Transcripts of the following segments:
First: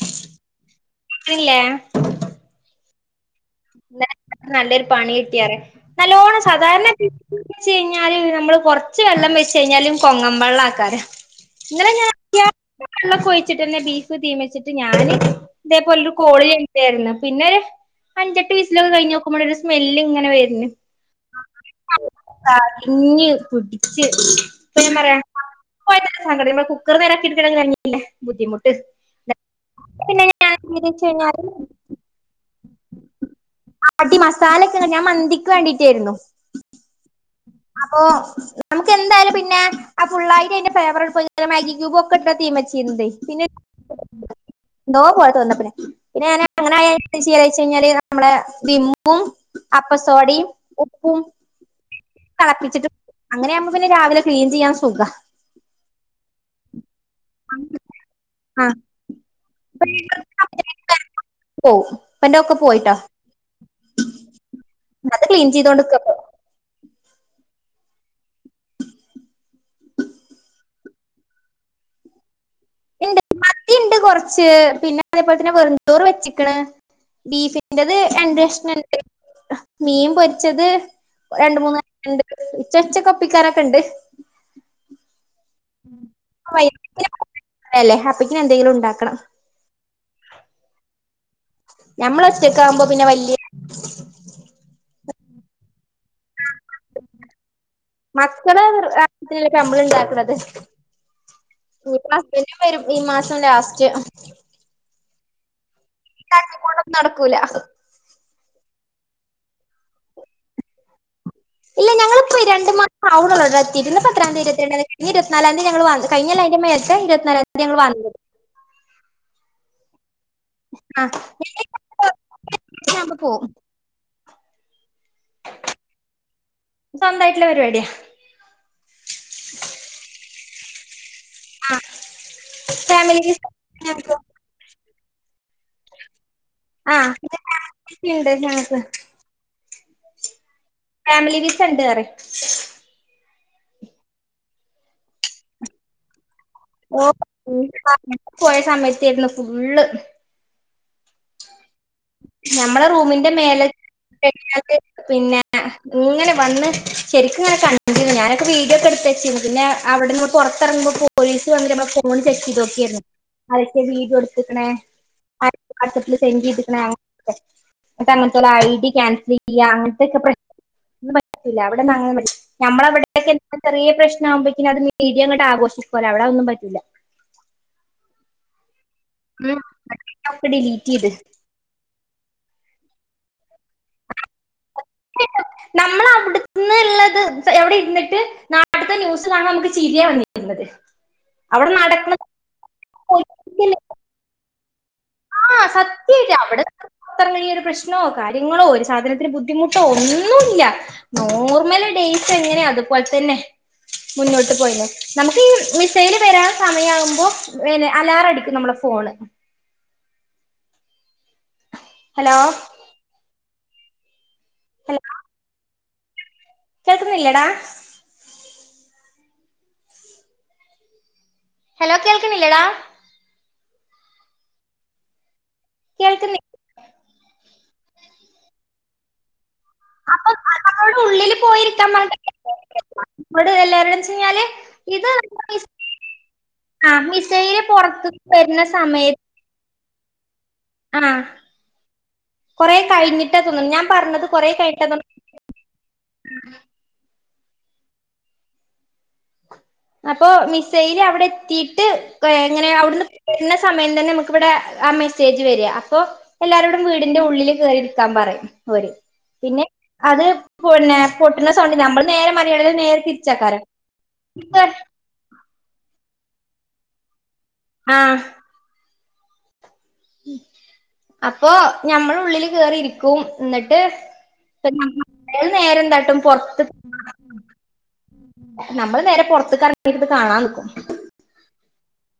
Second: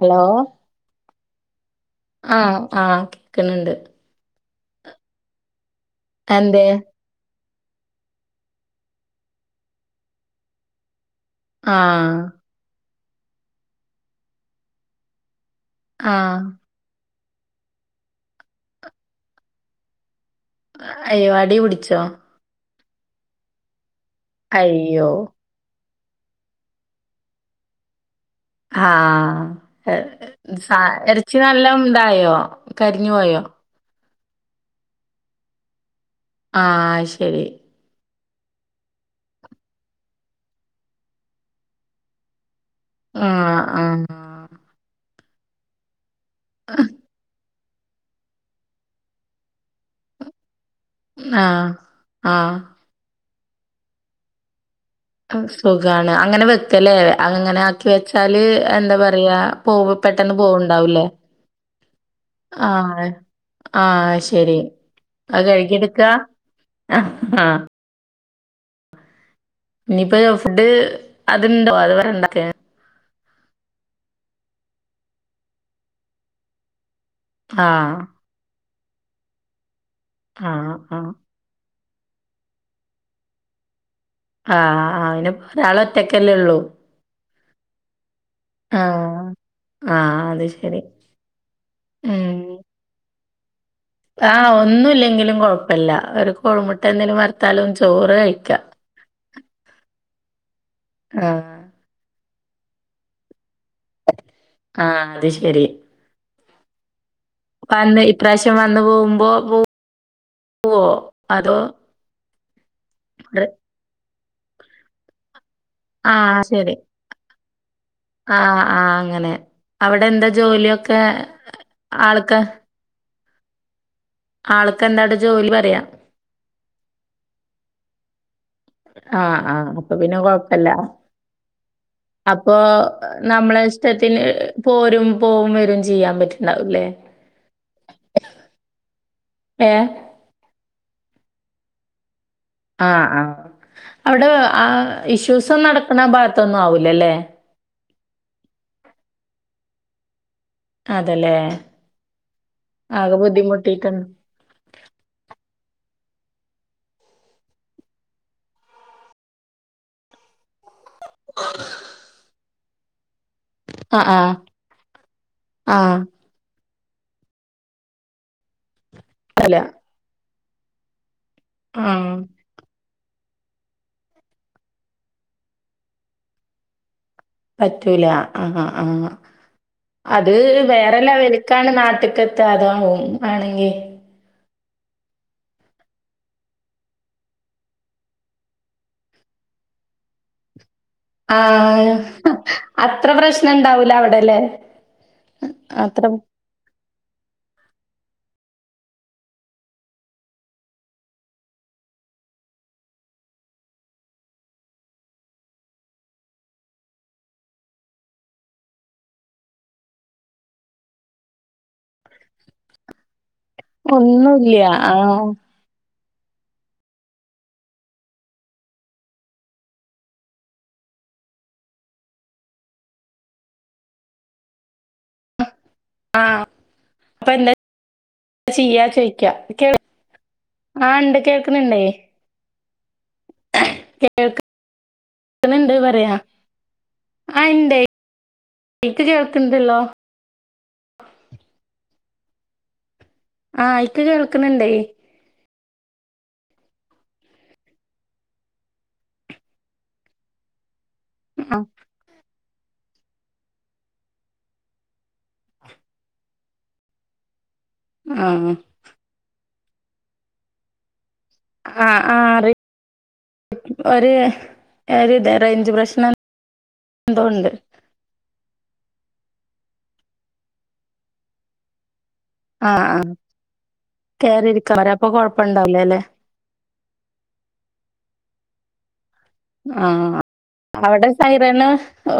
Hello തില്ലേ ആഹ് ആഹ് കേക്കുന്നുണ്ട് നല്ലൊരു പണി കിട്ടിയാറ നല്ലോണ്ണം അന്തേ സാധാരണ ച്ച് കഴിഞ്ഞാല് നമ്മള് കൊറച്ച് വെള്ളം വെച്ച് കഴിഞ്ഞാലും കൊങ്ങ വെള്ളം ആക്കാല ആഹ് ഇങ്ങളെങ്ങനെക്കിയ ഞാൻ വെള്ളൊക്ക ഒഴിച്ചിട്ട്ന്നെ ബീഫ് തീ വച്ചിട്ട് ഞാന് ഇതേപോലെ ഒരു ആഹ് [unintelligible] എഴുതിയാരുന്ന് പിന്നൊരു അഞ്ചെട്ടു വിസിലൊക്കെ കഴിഞ്ഞു നോക്കുമ്പോഴേ ഒരു സ്മെല്ല് ഇങ്ങനെ വരുന്നു അയ്യോ അടി പിടിച്ചോ കരിഞ്ഞു പിടിച്ച് ഇപ്പോ ഞാൻ അയ്യോ പറയാ [unintelligible] സങ്കടം ഇനി കുക്കർ നേരക്കി [unintelligible] ല്ല ബുദ്ധിമുട്ട് ആഹ് പിന്നെ ഞാൻ സാ എന്താ വെച്ച് ഇറച്ചി നല്ല കഴിഞ്ഞാല് ഉണ്ടായോ കരിഞ്ഞു പോയോ? അട്ടി മസാലൊക്കെ ഞാൻ മന്തിക്ക് വേണ്ടിട്ടായിരുന്നു ആഹ് അയ് ശരി അപ്പൊ ക്കെ എന്തായാലും പിന്നെ ആ ഫുള്ളായിട്ട് അന്റെ ഫേവറ പൊതിഞ് മാഗിക് [unintelligible] ഒക്കെ തീമച് ന്ത [unintelligible] ആഹ് ആഹ് പിന്നെന്തോ പോലത്ത് വന്ന പി പിന്നെ ഞ അങ്ങനെ [unintelligible] വച്ച് കഴിഞ്ഞാൽ നമ്മുടെ വിമ്മും അപ്പസോഡയും ഉപ്പും ആഹ്. ആഹ് തെളപ്പിച്ചിട്ട് അങ്ങനെയാവുമ്പ പിന്നെ രാവിലെ ക്ലീൻ ചെയ്യാ സുഖ. അ സുഖാണ് അങ്ങനെ വെക്കലേ അങ്ങനെ ആക്കി വെച്ചാല് ആ എന്ത പറയാ. പോവ പെട്ടെന്ന് പോവണ്ടാവുലേ. പോവും. ഇപ്പന്റെ ഒക്കെ പോയിട്ടോ ആഹ് ആഹ് ശരി അത് അഹ് ക്ലീൻ കഴികിടുക്ക. ചെയ്തോണ്ട്ക്ക അഹ് ആഹ്. ഇനിപ്പേ ഫുഡ് അത്ണ്ടോ അത് വണ്ടക്കെ. ണ്ട് മത്തിണ്ട് കൊർച്ച് പിന്നെ അതേപോൽ തന്നെ വെറുഞ്ചോറ് വെച്ചക്ക്ണ്. ബീഫിൻ്റെത് ആഹ് രണ്ട് കഷ്ണണ്ട് മീം പൊര്ച്ചത്. ആഹ് ആഹ് രണ്ട് മൂന്ന് [unintelligible] ണ്ട്ത് ച്ചച്ചൊക്കൊപ്പിക്കാറൊക്കെണ്ട്. ആഹ് ആയിനപ രാളൊറ്റക്കല്ലേ ള്ളൂ അല്ലേ അപ്പക്കിന് എന്തെങ്കിലും ഉണ്ടാക്കണം ആഹ്. ആഹ് അത് ശരി. ഉം നമ്മളൊറ്റക്കാവുമ്പോ പിന്നെ വല്ല്യ. ആഹ് ഒന്നുല്ലെങ്കിലും കൊഴപ്പല്ല ഒരു കൊഴിമുട്ടെ ന്തെലും വർത്താലും ചോറ് കഴിക്ക്യ. ത്തിലെപ്പ മ്മള് ണ്ടാക്ക്ണത്. ആഹ്. [unintelligible] ണ ഹസ്ബൻഡും വരും ഈ മാസം ലാസ്റ്റ്. ആഹ് അത് ശരി. തട്ടി കൂട്ടൊന്നു നട്ക്കൂല. അന്ന് ഇപ്രാശ്യം വന്ന് പോവുമ്പൊ വു വോ അതോ. ഇല്ല ഞങ്ങള്പ്പയ് രണ്ട് മാസം ആവ്ണൊള്ളവിടെത്തിറ്റ് ഇന്ന്പ്പ എത്രാം തീതി ഇരുപത്തിരണ്ടാന്തിക്കക്ക്. ഈ ഇരുപത്നാലാംന്തി ഞങ്ങള് വ ആഹ് കൈഞ്ഞല്ല അയ്ൻ്റെ ശരി മേൽത്തെ ഇരുപത്നാലാംന്ത്യ ങ്ങള് വന്നത്. ആഹ് ആഹ് അങ്ങനെ. അവിടെന്താ ജോല്യൊക്കെ ആൾക്ക്. ആവുമ്പ പോ ആൾക്കെന്താടെ ജോലി പറയാ. സ്വന്തയ്ട്ടുള്ള പരിപാട്യ. ആഹ് ആഹ് അപ്പൊ പിന്നെ കൊഴപ്പല്ല. ആഹ് അപ്പോ ഫാമിലി വിസ നമ്മളെ ഞങ്ങക്ക് ഇഷ്ടത്തിന് പോരും പോവും വരും ചെ ചെയ്യാ പറ്റ്ണ്ടാവുലേ ആഹ് ണ്ട് ഞങ്ങക്ക് ഏഹ്. ഫാമിലി വിസണ്ട് അറി. ആഹ് ആഹ് അവിടെ ആ ഇഷ്യൂസൊന്നു നടക്ക്ണ ഭാഗത്തൊന്നും ആവൂല ലേ. [unintelligible] പോയ സമയത്തേര്ന്നു ഫുള്ള്. അതല്ലേ. ഞമ്മളെ റൂമിന്റെ മേലെ [unintelligible] ഞാണ്ട്. പിന്നെ ഇങ്ങനെ വന്ന് ശരിക്കുങ്ങനെ കണ്ടിനു ഞാനൊക്കെ വീഡിയോക്കെട്ത്തച്ചിര്ന്നു പിന്നെ. അവിട്ന്ന് പൊറത്തിറങ്ങ്മ്പൊ പോലീസ് വന്ന് ഞമ്മളെ ഫോൺ ചെക്കയ്തോക്കിര്ന്നു. അരൊക്കെ ആഹ് ആഹ് വീഡിയോട്ത്ത്ക്ക്ണ് ആ ആഹ്. വാട്സപ്പില് സെൻഡെയ്ത് ണ് ന്നട്ടങ്ങൻത്തോല ഐ ഡി ക്യാൻസൽ അല്ല ചെയ്യ അങ്ങൻത്തെക്കെ പ്രശ് ഇല്ല അവിടെന്നു ആഹ് അങ്ങനെമ ഞമ്മളവടെ. ന്തെക്കെ ചെറീയ പ്രശ്നാവുമ്പഴ്ക്ക്നും അത്ഞ് മീഡിയങ്ങട്ട് ആഘോഷിക്കോലൊ അവിടെ അഒന്നും പറ്റൂല. പറ്റൂല അഹ ആഹ് അത് ഒക്കെ ഡിലീറ്റ് ചെയ്ത് വേറെലെവൽ. ക്കാണ് നാട്ട്ക്കത്ത അതാവും മാണെങ്കി. കിട്ടു നമ്മളവിട്ന്ന്ള്ളത് പ എവിടെ ഇര്ന്ന്ട്ട്. നാട്ട്ത്ത ന്യൂസ് കാണുമ്പമക്ക് ചിര്യ വന്നിര്ന്നത്. ആഹ് അത്ര പ്രശ്നണ്ടാവൂല അവിടെ ലേ ആഹ് സത്ത്യയ്റ്റ് അവടെ അത്ര വല്ല്യൊരു പ്രശ്നോ കാര്യങ്ങളോ ഒരു സാധനത്തിന് ബുദ്ധിമുട്ടോ ഒന്നുല്ല. നോർമല ഡേസ് എങ്ങനെയ അതുപോലെ തന്നെ മുന്നോട്ട് പോയിന്ന നമുക്ക് ഈ മിസൽ വരാൻ സമയ ആകുമ്പോ, അലാറ അടിക്കും നമ്മളെ ഫോണ്. ഹലോ ഒന്നൂല്യ. ആഹ കേൾക്കുന്നില്ലേടാ? ഹലോ കേൾക്കുന്നില്ലടാ ആഹ കേൾക്കുന്നില്ല ഇപ്പൊ എന്താ ചെയ്യാ ചോയ്ക്ക. അപ്പൊ ആഹ, നമ്മളോട് ഉണ്ട് കേൾക്കുന്നുണ്ട്. ട് എല്ലരുടച്ചഞ്ഞാല് കേൾക്ക്‌ന്ന്ണ്ട് ഇത് പറയാ ആ മിസൈല് പുറത്തു വരുന്ന സമയ ണ്ടല്ലോ? ആഹ്, കൊറേ കഴിഞ്ഞിട്ട് ആ തോന്നുന്നു, ഞാൻ ഇക്ക് പറഞ്ഞത് കൊറേ കേൾക്ക്‌ന്ന്ണ്ടേ കഴിഞ്ഞട്ട തോന്ന [inaudible] അപ്പൊ മിസൈയില് അവിടെ ആ എത്തിട്ട് എങ്ങനെ അവിടുന്ന് വരുന്ന സമയം തന്നെ നമുക്കിവിടെ ആ മെസ്സേജ് വരിക അപ്പൊ എല്ലാരോടും വീടിന്റെ ഉള്ളില് കേറി ഇടുക്കാൻ ആ പറയും ഓര് പിന്നെ അത് പിന്നെ പൊട്ടുന്ന സൗണ്ട് നമ്മള് നേരെ മലയാളികൾ നേരെ തിരിച്ചക്കാരം ഒര് ഇത റേഞ്ച് പ്രശ്നം എന്തോണ്ട്? ആഹ് അപ്പൊ നഞമ്മള് ഉള്ളില് ആ ആ ക്കേറിരിക്കും എന്നിട്ട് കേറിയിരിക്കാൻ പറയാ അപ്പൊ കൊഴപ്പണ്ടാവൂലല്ലേ നേരന്തട്ടും പുറത്ത് നമ്മള് നേരെ പൊറത്ത് ആഹ, അവിടെ ഹൈരന്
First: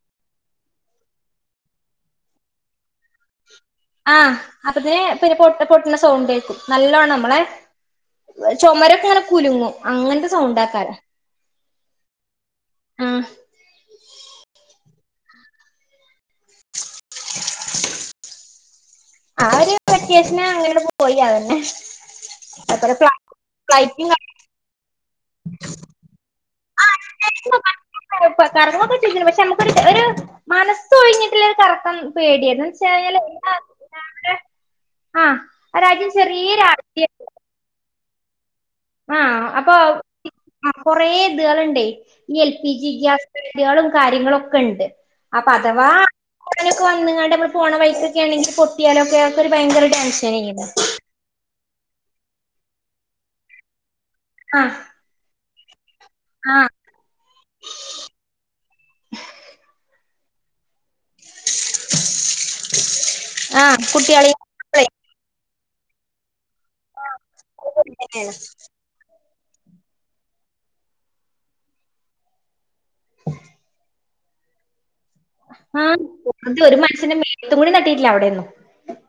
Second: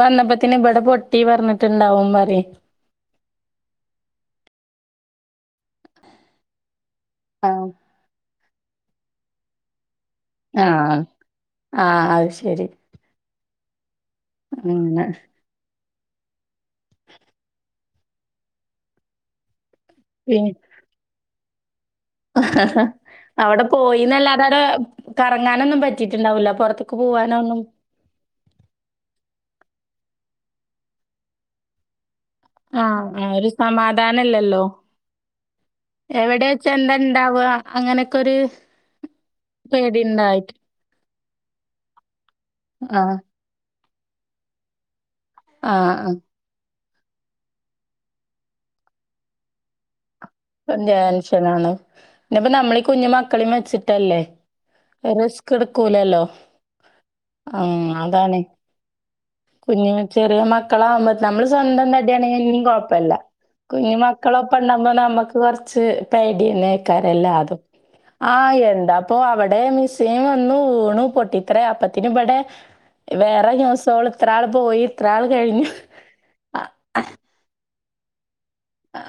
വന്നപ്പത്തിന് ഇവിടെ പൊട്ടി പറഞ്ഞിട്ടണ്ടാവും, മറി ആഹ് അപ്പതിനെ പിന്നെ പൊ പൊട്ടണ സൗണ്ടേക്കും നല്ലോണം നമ്മളെ ആ ചുമരൊക്കെ അങ്ങനെ കുലുങ്ങും അങ്ങനത്തെ സൗണ്ടാക്കാരം ആഹ ആഹ, അത് ശരി. ആഹ് ഉം നെ [inaudible] ആ ഒരു വെക്കേഷന് പിന്നെ അങ്ങന പോയിതന്നെ അവിടെ പോയിന്നല്ല അടെ കറങ്ങാനൊന്നും പറ്റിട്ടുണ്ടാവില്ല, പുറത്തേക്ക് പോവാനൊന്നും? കറങ്ങൊക്കെ ചെയ്‌ക്കണ് പക്ഷെ നമുക്ക ഒരു മനസ്സ് ഒഴിഞ്ഞിട്ടുള്ള ഒരു കറക്കം പേടിയിനി ആഹ, ആ ഒരു സമാധാനല്ലല്ലോ? ആഹ് ഒരാദ്യം എവിടെ വെച്ചെന്താ ചെറിയൊരാ ഇണ്ടാവ അങ്ങനെയൊക്കെ ഒരു ആഹ് അപ്പൊ പേടി ഉണ്ടായിട്ട് ആ, കൊറെ ഇതുകളുണ്ടേ ഈ എൽ പി ജി ആഹ്. ഗ്യാസ് ഇതകളും കാര്യങ്ങളൊക്കെണ്ട്. അപ്പൊ അഥവാ ആഹ് ആഹ്. അങ്ങനൊക്കെ വന്നങ്ങാണ്ട് നമ്മൾ പോണ വൈകൊലൊക്കെ പൊട്ടിയാലോക്കെ നമ്മക്ക് ബയങ്കര ടെൻഷനായിനി ടെൻഷനാണ് ഇന്നപ്പ നമ്മളീ കുഞ്ഞു മക്കളിം വെച്ചിട്ടല്ലേ? ആഹ് റിസ്ക് എടുക്കൂലല്ലോ ആഹ് ആ അതാണ് കുഞ്ഞു ചെറിയ മക്കളാവുമ്പ നമ്മള് സ്വന്തം തടിയാണെങ്കിൽ ഇനിയും കൊഴപ്പല്ല ആഹ് കുഞ്ഞു കുട്ടികളെ മക്കളൊപ്പം ഉണ്ടാവുമ്പോ നമുക്ക് കുറച്ച് പേടിയന്നേക്കാരം എല്ലതും ആ എന്താ അപ്പൊ അവിടെ മിസ്സൈൻ വന്നു വീണു പൊട്ടി ത്രെ അപ്പത്തിന് ഇവിടെ വേറെ ദിവസോള് എത്രാള് പോയിത്രാള് ആഹ ഒരു മനുഷ്യന്റെ മേത്തും കൂടി തട്ടീട്ടില്ല അവിടെന്നു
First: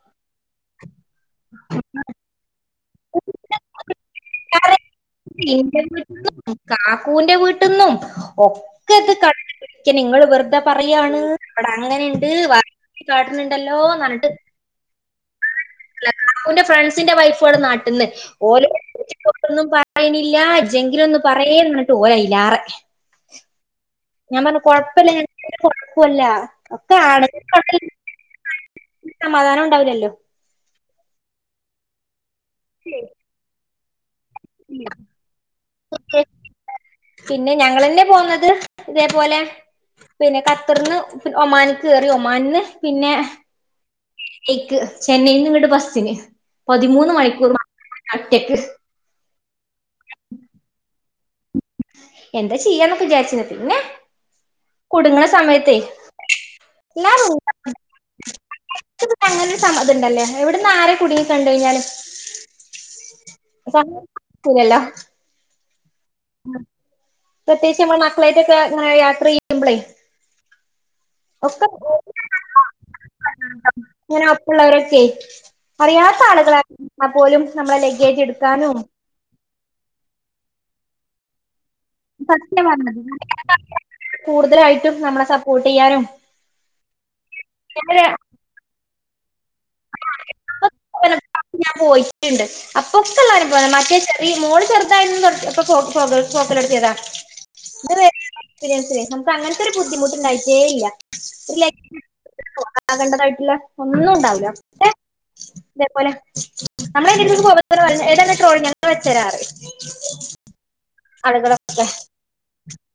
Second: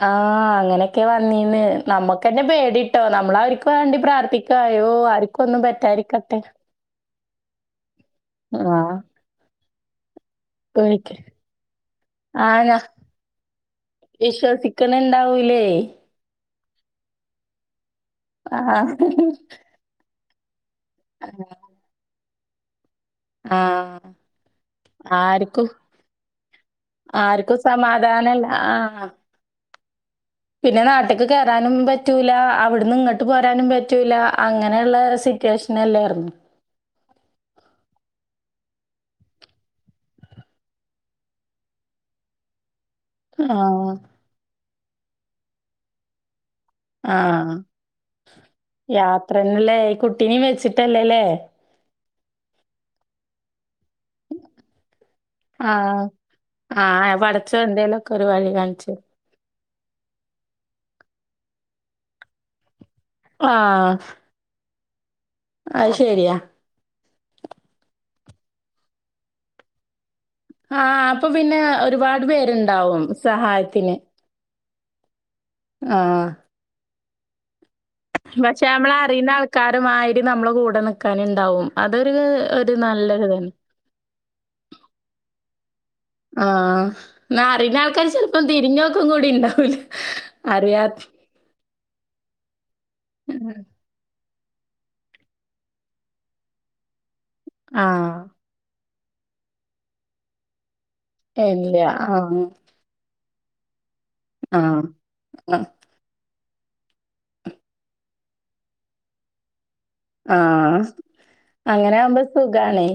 ആഹ അങ്ങനെ ക്കെ വന്നീന്നെ നമ്മുക്കന്നെ പേടിട്ടോ നമ്മൾ അവർക്ക് വേണ്ടി പ്രാർത്ഥിക്കായോ ആർ ക്കൊന്നും എന്റെ പറ്റായിരിക്കട്ടെ വീട്ടിന്നും കാക്കൂന്റെ വീട്ടിൽന്നും ആഹ് ഒക്കെ ഇത് കണ്ട് പിടിക്കൻ നിങ്ങൾ വെറത എന്താ പേടിക്ക് പറയാണ് ഇവിടെ അങ്ങനെയുണ്ട് ആഹ് ഞാ വർക്ക് കാട്ടുന്നുണ്ടല്ലോ ന്നർഞ്ഞിട്ട് ക്ക്‌ണ് ണ്ടാവൂ ലെ ല്ല കക്കൂന്റെ ഫ്രണ്ട്സിന്റെ വൈഫൾ നാട്ടിൽന്ന് ഓരോന്നു ആഹ് [unintelligible] അയ്നില്ല ജെങ്കിലും ഒന്ന് പറയി ന്ന് പറഞ്ഞിട്ട് ഓൽ അയിലാറെ ആഹ് ഞാൻ പറഞ്ഞ കൊഴപ്പില്ല ആർക്കും കൊഴപ്പല്ല ഒക്കെ ആ ആർക്കും സമാധാനല്ല ആഹ് സമാധാനം ഉണ്ടാവില്ലല്ലോ പിന്നെ നാട്ട്ക്ക് കയറാനും പറ്റൂല അവിടുന്ന് ഇങ്ങോട്ട് പോരാനും പറ്റൂല അങ്ങനെയുള്ള സി സിറ്റുവേഷൻ അല്ലെ പിന്നെ ഞങ്ങെന്നെ പോന്നത് ഇതേപോലെ പിന്നെ കത്തർന്ന് ഒമാനിക്ക് കേറി ഒമാനിന്ന് പിന്നെ ആഹ് ക്ക്‌ ചെന്നൈയിന്ന് ഇങ്ങട്ട് ബസ്സിന് പതിമൂന്ന് മണിക്കൂർ ആഹ്. മാത്രം ഒറ്റക്ക് യാത്രന്നല്ലേ കുട്ടിനിം വെച്ചിട്ടല്ലേ ലെ എന്താ ചെയ്യാന്നൊക്കെ വിചാരിച്ചിനി പിന്നെ കുടുങ്ങ്ണ ആഹ ആഹ പടച്ചോൻ എന്തേലൊക്കെ ഒരു വഴി കാണിച്ചു അങ്ങനൊരു സമ്മത ഇണ്ടല്ലേ എവിടന്ന് ആര് കുടുങ്ങി കണ്ട് കഴിഞ്ഞാലും ആഹ് [unintelligible] അത് ശരിയാ പ്രതേകിച്ച് നമ്മൾ മക്കളായിട്ടൊക്കെ യാത്ര ചെയ്യുമ്പളെ ആഹ് അപ്പൊ [unintelligible] പിന്നെ ഒരുപാട് പേരുണ്ടാവും സഹായത്തിന്. ഉള്ളവരൊക്കെ അറിയാത്ത ആഹ്. ആളുകളായാൽ പോലും നമ്മളെ ലഗേജ് എടുക്കാനും അറിയുന്ന ആൾക്കാരുമായി നമ്മളെ കൂടെ നിക്കാനുണ്ടാവും അതൊരു ഒരു സത്യമാണത് നല്ലരുതെന്നെ കൂടുതലായിട്ടും നമ്മളെ സപ്പോർട്ട് ചെയ്യാനും ആഹ ന്നാ അറിയുന്ന അങ്ങനെ ആൾക്കാര് ചെ ലപ്പം തിരിഞ്ഞോക്കും കൂടി ഉണ്ടാവൂല അറിയാത്ത ഞാൻ പോയിട്ടുണ്ട് അപ്പൊക്കെള്ള അനുഭവാ മറ്റെ ഈ മോൾ ചെറുതായന്ന് തൊടത്തി അപ്പൊ പോക്ക് പോകൽ തൊടത്തിയതാ ആഹ്. എക്സ്പീരിയൻസല്ലേ നമുക്ക് അങ്ങനത്തെ ഒരു ബുദ്ധിമുട്ട്ണ്ടായിട്ടേ ഇല്ല ഇല്ല. ആഹ്. ഒരു ആകേണ്ടതായിട്ടില്ല ഒന്നും ഉണ്ടാവില്ല ആഹ ആ പോലെ നമ്മളയിന്റട്ത്ത്ക്ക്‌ പോകുമ്പോ പറിം ഏതാണ് ട്രോളി ഞങ്ങൾ വെച്ചരാറിം ആഹ്. ആളുകളൊക്കെ അങ്ങനാവുമ്പോ സുഖാണേ.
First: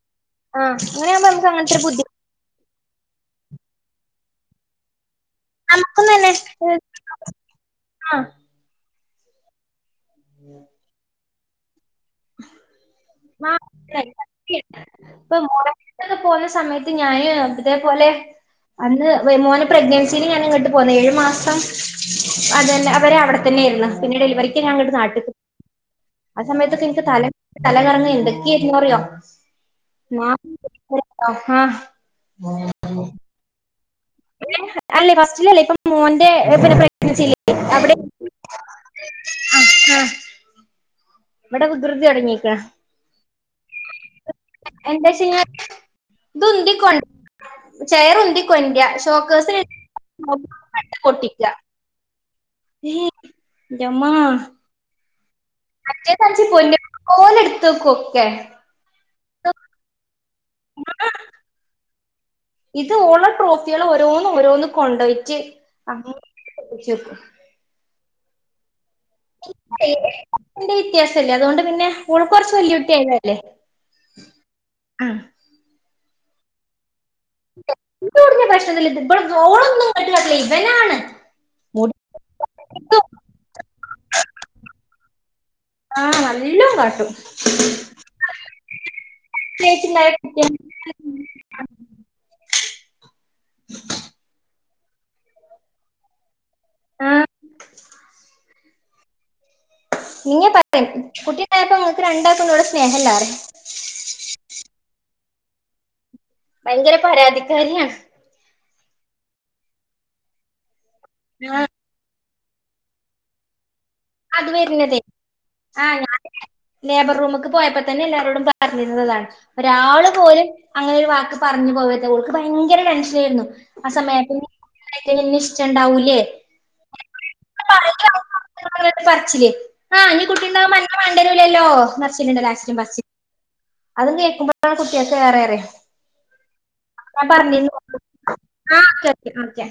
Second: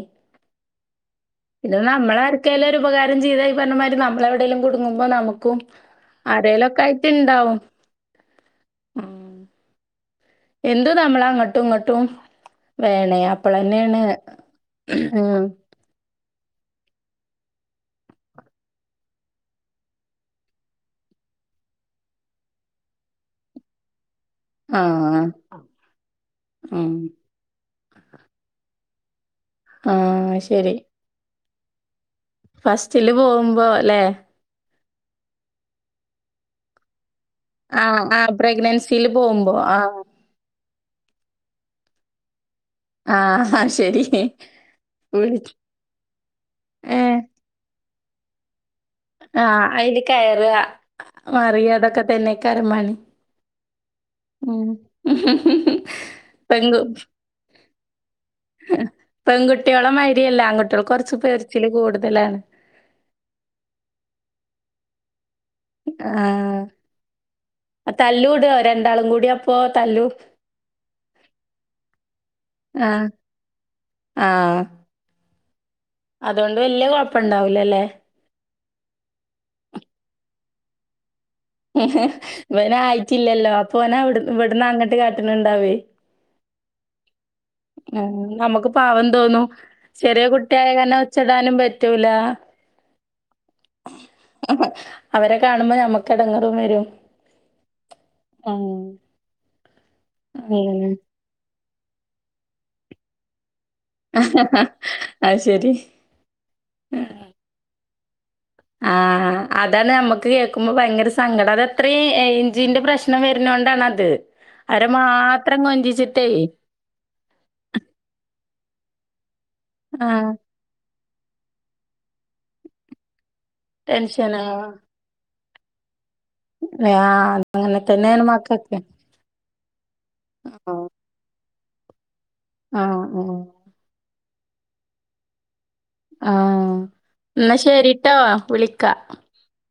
ആഹ അങ്ങനെയാകുമ്പോ അങ്ങനത്തെ പിന്നെ ഒരു ബുദ്ധി നമ്മൾ ആർക്കേലും ഒരു ഉപകാരം ചെയ്ത ഈ പറഞ്ഞ മാതിരി നമ്മൾ എവിടെയെലും കുടുങ്ങുമ്പോ നമു ക്കും നമുക്കും തന്നെ ആരെലോക്കെ ആയി ട്ട്ണ്ടാവും ആഹ് ആ എന്ത് നമ്മൾ അങ്ങട്ട് ട്ടും ഇങ്ങോട്ടും വേണേ അപ്പളെന്നെയാണ് ഉം പോവുന്ന സമയത്ത് ഞാനും ഇതേപോലെ അന്ന് മോന്റെ പ്രഗ്നൻസിൽ ഞാൻ ഇങ്ങോട്ട് പോന്ന ഏഴു മാസം അതന്നെ അവരെ അവിടെത്തന്നെയായിരുന്നു പിന്നെ ഡെലിവറിക്ക് ഞാങ്ങട്ട് നാട്ട്ക്. ആഹ്. ആസമയത്തൊക്കെ. ഉം. ല. തല കറങ്ങ എന്തക്കെര്ന്നറിയൊ ആ ആഹ് ശരി. ആഹാ ഫസ്റ്റില് പോവുമ്പോലേ. അല്ലെ ഫസ്റ്റിലല്ലേ. ഇപ്പം മോന്റെ പിന്നെ പ്ര ആ ആ പ്രഗ്നൻസിയില്. പോവുമ്പോ ആഹ് ആ ആഹ് ഇവിടെ വികൃതി തുടങ്ങിയിക്ക്‌ണ് ആഹ് ശരി. എന്ത വിളി ഷെയ്യാ ഇത് ഉന്തി കൊ ഏഹ് ചെയറുന്തി കൊണ്ട്രാ ആഹ് അയില് കെയ്റാ മറിയാ ഇതൊക്കെ തന്നേക്കാരം മ ഇന്റെമ്മാ ഹ്ഹ്ഹ്.. മറ്റേ സഞ്ചി പൊന്ന്പോലെ ഇട്ത്തക്കും ഒക്കേ ഏഹ് പെൺകുട്ട്യോളെ മാര്യല്ല ആൺകുട്ട്യോള് കൊറച്ച് പെര്ച്ചില് കൂടുതലാണ് ഇത് ഓളെ ട്രോഫ്യള് ഓരോന്ന് ഓരോന്ന് കൊണ്ടോയിറ്റ് ആഹ് ആഹ് തല്ലൂടോ രണ്ടാളും കൂ [unintelligible] വ്യത്യാസല്ലേ അതോണ്ട് പിന്നെ ഓള്കൊറച്ച് വെല്ല്യ കുട്ടി ആഹ് ആയതല്ലേ ആഹ് ആഹ് അതോണ്ട് വെല്ല്യ കൊഴപ്പണ്ടാവുല്ലല്ലേ [unintelligible] പ്രശ്നൊന്നുല്ല്യാ ഇത് ത് ഇബള് ദോളൊന്നും ഇങ്ങണ്ട് കാട്ടുലാ ഇവനാണ് മുടി ഇവനായിട്ടില്ലല്ലോ അപ്പൊ ഓനാവട് ഇവട്ന്നങ്ങട്ട് കാട്ട്ണ് ഇണ്ടാവേ ആഹ് നല്ലോം കാട്ടും ഏഹ് ഞമ്മക്ക് പാവം തോന്നും ചേച്ചിണ്ടായ ചെറിയെ കുട്ടിയ കുട്ടിയാകാരണം ച്ചടാനും പറ്റൂലാ അവരെ കാണുമ്പോ ഞമ്മ ക്കെടങ്ങേറും വരും ആഹ് ഉം [unintelligible] കുട്ടിണ്ടായപ്പോ ഇങ്ങക്ക് രണ്ടാക്കും ഇന്നോട് സ്നേഹല്ലാറിം അഹ് ശെരി ഭയങ്കര പരാതിക്കാരിയാ ആഹ് അതാണ് ഞമ്മക്ക് കേക്കുമ്പോ ഭയങ്കര സങ്കടാ അത് ആഹ് ഇത്രീം എയ്ഞ്ചിന്റെ പ്രശ്നം വര്നോണ്ടാണത്. അത് അവരെ വരുന്നതേ മാത്രം ആഹ് ഞാൻ കൊഞ്ചിച്ചിട്ടേ ലേബർ റൂമ്ക്ക് പോയപ്പതന്നെ എല്ലാരോടും പറഞ്ഞിര്ന്നതാണ് ഒരാള് ആഹ് പോലും അങ്ങനെയൊരു വാക്ക് പറഞ്ഞ് പോവര്ത് ഓൾക്ക് ഭയങ്കര ടെൻഷനേര്ന്നു. ആ ടെൻഷനാ സമയത്ത്ഞ്ഞ് [unintelligible] ഇന്നെ ഇഷ്ടണ്ടാവൂലേ ഏഹ് ആഹ് അങ്ങനെ തന്നേണ് മക്ക ഒര് പർച്ചില് ആ ഇഞ്ഞ് കുട്ടീണ്ടാവുമ്പം അന്നെ വാണ്ട്യിരുല്ലല്ലോ ന്നർച്ചില്ണ്ടല്ലോ അ ആഹ് ഉം ഉം അത് കേക്കുമ്പോത്തന്നെ കുട്ട്യേക്ക് ഏറേരെ ആഹ് ന്നാ ശരിട്ടോ വിളിക്കാ ഇന്നാ ഒക്കെ